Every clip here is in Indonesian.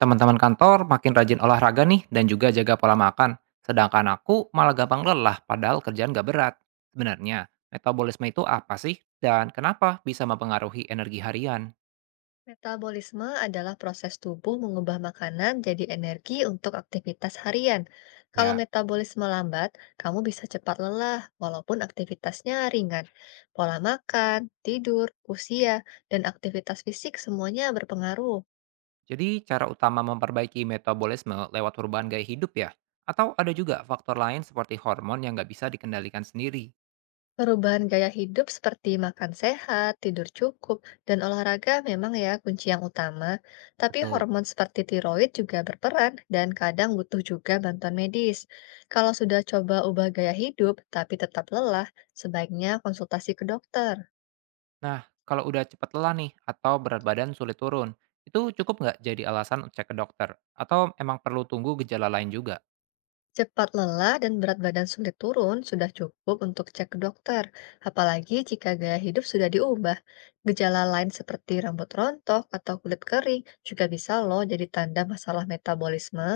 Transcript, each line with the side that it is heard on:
right: Teman-teman kantor makin rajin olahraga nih dan juga jaga pola makan, sedangkan aku malah gampang lelah padahal kerjaan gak berat. Sebenarnya, metabolisme itu apa sih dan kenapa bisa mempengaruhi energi harian?
left: Metabolisme adalah proses tubuh mengubah makanan jadi energi untuk aktivitas harian. Kalau
right: Ya,
left: metabolisme lambat, kamu bisa cepat lelah walaupun aktivitasnya ringan. Pola makan, tidur, usia, dan aktivitas fisik semuanya berpengaruh.
right: jadi cara utama memperbaiki metabolisme lewat perubahan gaya hidup ya? Atau ada juga faktor lain seperti hormon yang nggak bisa dikendalikan sendiri?
left: Perubahan gaya hidup seperti makan sehat, tidur cukup, dan olahraga memang ya kunci yang utama. Tapi
right: Betul.
left: hormon seperti tiroid juga berperan dan kadang butuh juga bantuan medis. Kalau sudah coba ubah gaya hidup tapi tetap lelah, sebaiknya konsultasi ke dokter.
right: Nah, kalau udah cepat lelah nih atau berat badan sulit turun, itu cukup nggak jadi alasan cek ke dokter? Atau emang perlu tunggu gejala lain juga?
left: Cepat lelah dan berat badan sulit turun sudah cukup untuk cek ke dokter, apalagi jika gaya hidup sudah diubah. Gejala lain seperti rambut rontok atau kulit kering juga bisa loh jadi tanda masalah metabolisme.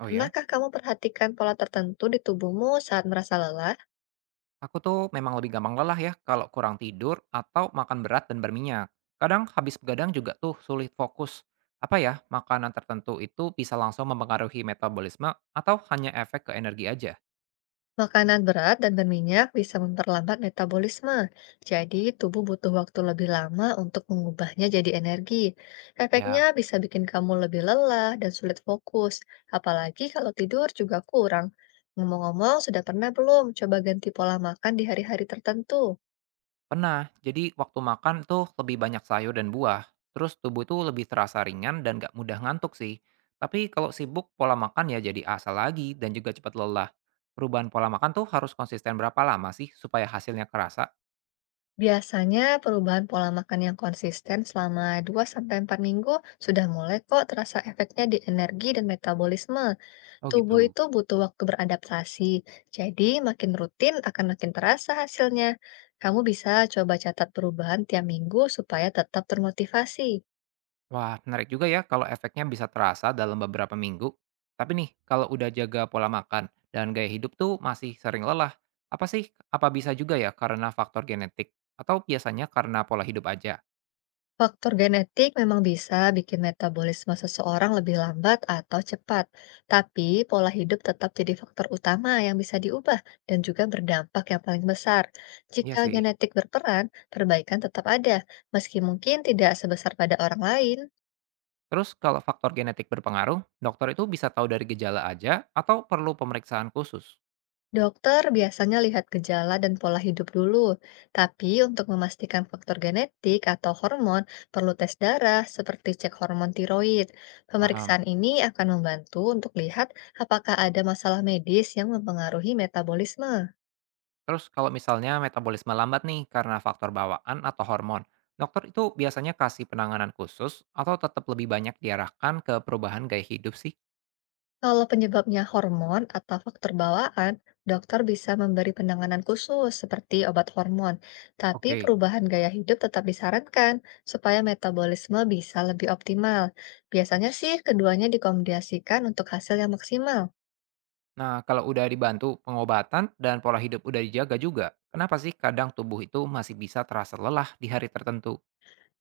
right: Oh ya?
left: Pernahkah kamu perhatikan pola tertentu di tubuhmu saat merasa lelah?
right: Aku tuh memang lebih gampang lelah ya kalau kurang tidur atau makan berat dan berminyak. Kadang habis begadang juga tuh sulit fokus. Apa ya, makanan tertentu itu bisa langsung mempengaruhi metabolisme atau hanya efek ke energi aja?
left: Makanan berat dan berminyak bisa memperlambat metabolisme, jadi tubuh butuh waktu lebih lama untuk mengubahnya jadi energi. Efeknya
right: Ya.
left: bisa bikin kamu lebih lelah dan sulit fokus, apalagi kalau tidur juga kurang. Ngomong-ngomong, sudah pernah belum coba ganti pola makan di hari-hari tertentu?
right: Pernah, jadi waktu makan tuh lebih banyak sayur dan buah. Terus tubuh tuh lebih terasa ringan dan gak mudah ngantuk sih. Tapi kalau sibuk, pola makan ya jadi asal lagi dan juga cepat lelah. Perubahan pola makan tuh harus konsisten berapa lama sih supaya hasilnya kerasa?
left: Biasanya perubahan pola makan yang konsisten selama dua sampai empat minggu sudah mulai kok terasa efeknya di energi dan metabolisme.
right: Oh
left: Tubuh
right: gitu.
left: itu butuh waktu beradaptasi, jadi makin rutin akan makin terasa hasilnya. Kamu bisa coba catat perubahan tiap minggu supaya tetap termotivasi.
right: Wah, menarik juga ya kalau efeknya bisa terasa dalam beberapa minggu. Tapi nih, kalau udah jaga pola makan dan gaya hidup tuh masih sering lelah, apa sih? Apa bisa juga ya karena faktor genetik? Atau biasanya karena pola hidup aja?
left: Faktor genetik memang bisa bikin metabolisme seseorang lebih lambat atau cepat, tapi pola hidup tetap jadi faktor utama yang bisa diubah dan juga berdampak yang paling besar.
right: Iya
left: Jika
right: sih.
left: genetik berperan, perbaikan tetap ada, meski mungkin tidak sebesar pada orang lain.
right: Terus kalau faktor genetik berpengaruh, dokter itu bisa tahu dari gejala aja atau perlu pemeriksaan khusus?
left: Dokter biasanya lihat gejala dan pola hidup dulu, tapi untuk memastikan faktor genetik atau hormon, perlu tes darah seperti cek hormon tiroid.
right: Paham.
left: Pemeriksaan ini akan membantu untuk lihat apakah ada masalah medis yang mempengaruhi metabolisme.
right: Terus kalau misalnya metabolisme lambat nih karena faktor bawaan atau hormon, dokter itu biasanya kasih penanganan khusus atau tetap lebih banyak diarahkan ke perubahan gaya hidup sih?
left: Kalau penyebabnya hormon atau faktor bawaan, dokter bisa memberi penanganan khusus seperti obat hormon, tapi
right: Oke.
left: perubahan gaya hidup tetap disarankan supaya metabolisme bisa lebih optimal. Biasanya sih keduanya dikombinasikan untuk hasil yang maksimal.
right: Nah, kalau udah dibantu pengobatan dan pola hidup udah dijaga juga, kenapa sih kadang tubuh itu masih bisa terasa lelah di hari tertentu?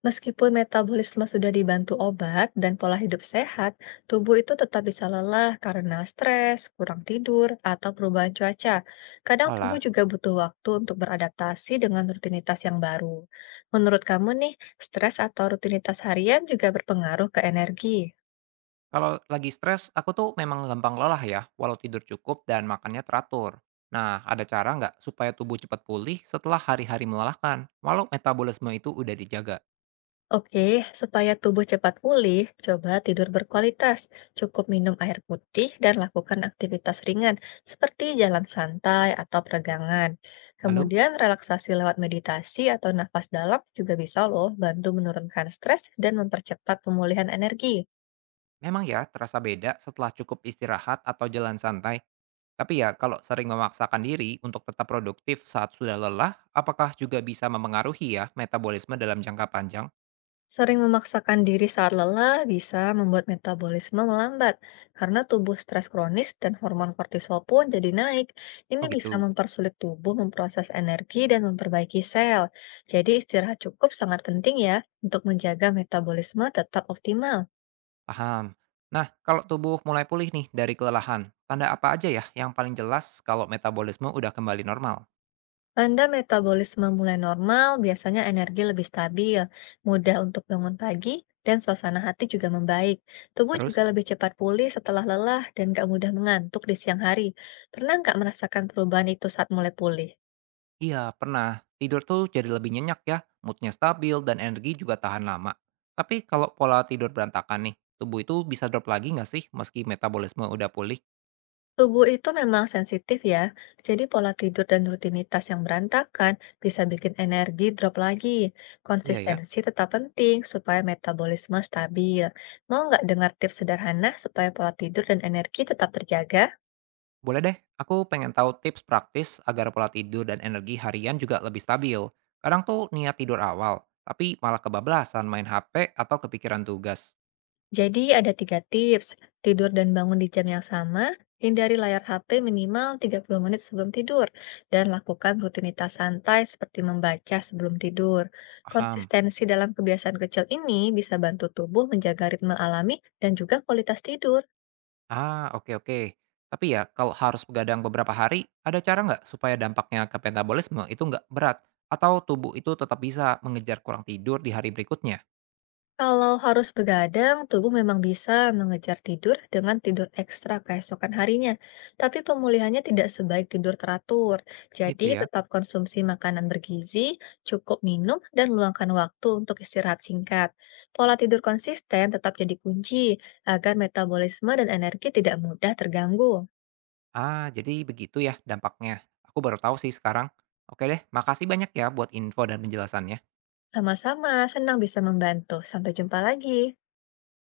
left: Meskipun metabolisme sudah dibantu obat dan pola hidup sehat, tubuh itu tetap bisa lelah karena stres, kurang tidur, atau perubahan cuaca. Kadang tubuh
right: Olah.
left: juga butuh waktu untuk beradaptasi dengan rutinitas yang baru. Menurut kamu nih, stres atau rutinitas harian juga berpengaruh ke energi?
right: Kalau lagi stres, aku tuh memang gampang lelah ya, walau tidur cukup dan makannya teratur. Nah, ada cara nggak supaya tubuh cepat pulih setelah hari-hari melelahkan, walau metabolisme itu udah dijaga?
left: Oke, supaya tubuh cepat pulih, coba tidur berkualitas. Cukup minum air putih dan lakukan aktivitas ringan seperti jalan santai atau peregangan.
right: Lalu,
left: Kemudian relaksasi lewat meditasi atau nafas dalam juga bisa loh bantu menurunkan stres dan mempercepat pemulihan energi.
right: memang ya terasa beda setelah cukup istirahat atau jalan santai? Tapi ya, kalau sering memaksakan diri untuk tetap produktif saat sudah lelah, apakah juga bisa memengaruhi ya metabolisme dalam jangka panjang?
left: Sering memaksakan diri saat lelah bisa membuat metabolisme melambat karena tubuh stres kronis dan hormon kortisol pun jadi naik. Ini
right: Oh
left: bisa
right: gitu,
left: mempersulit tubuh memproses energi dan memperbaiki sel. Jadi istirahat cukup sangat penting ya untuk menjaga metabolisme tetap optimal.
right: paham. Nah, kalau tubuh mulai pulih nih dari kelelahan, tanda apa aja ya yang paling jelas kalau metabolisme udah kembali normal?
left: Tanda metabolisme mulai normal, biasanya energi lebih stabil, mudah untuk bangun pagi, dan suasana hati juga membaik. Tubuh juga
right: Terus?
left: lebih cepat pulih setelah lelah dan gak mudah mengantuk di siang hari. Pernah nggak merasakan perubahan itu saat mulai pulih?
right: Iya, pernah. Tidur tuh jadi lebih nyenyak ya, moodnya stabil dan energi juga tahan lama. Tapi kalau pola tidur berantakan nih, tubuh itu bisa drop lagi nggak sih meski metabolisme udah pulih?
left: Tubuh itu memang sensitif ya, jadi pola tidur dan rutinitas yang berantakan bisa bikin energi drop lagi.
right: Iya ya.
left: Konsistensi tetap penting supaya metabolisme stabil. Mau nggak dengar tips sederhana supaya pola tidur dan energi tetap terjaga?
right: Boleh deh, aku pengen tahu tips praktis agar pola tidur dan energi harian juga lebih stabil. Kadang tuh niat tidur awal, tapi malah kebablasan main HP atau kepikiran tugas.
left: Jadi ada tiga tips. Tidur dan bangun di jam yang sama, hindari layar HP minimal 30 menit sebelum tidur, dan lakukan rutinitas santai seperti membaca sebelum tidur.
right: Paham.
left: Konsistensi dalam kebiasaan kecil ini bisa bantu tubuh menjaga ritme alami dan juga kualitas tidur.
right: Ah, oke oke. Tapi ya, kalau harus begadang beberapa hari, ada cara nggak supaya dampaknya ke metabolisme itu nggak berat? Atau tubuh itu tetap bisa mengejar kurang tidur di hari berikutnya?
left: Kalau harus begadang, tubuh memang bisa mengejar tidur dengan tidur ekstra keesokan harinya, tapi pemulihannya tidak sebaik tidur teratur.
right: Gitu
left: Jadi,
right: ya.
left: tetap konsumsi makanan bergizi, cukup minum, dan luangkan waktu untuk istirahat singkat. Pola tidur konsisten tetap jadi kunci agar metabolisme dan energi tidak mudah terganggu.
right: Ah, jadi begitu ya dampaknya. Aku baru tahu sih sekarang. Oke deh, makasih banyak ya buat info dan penjelasannya.
left: Sama-sama, senang bisa membantu. Sampai jumpa lagi.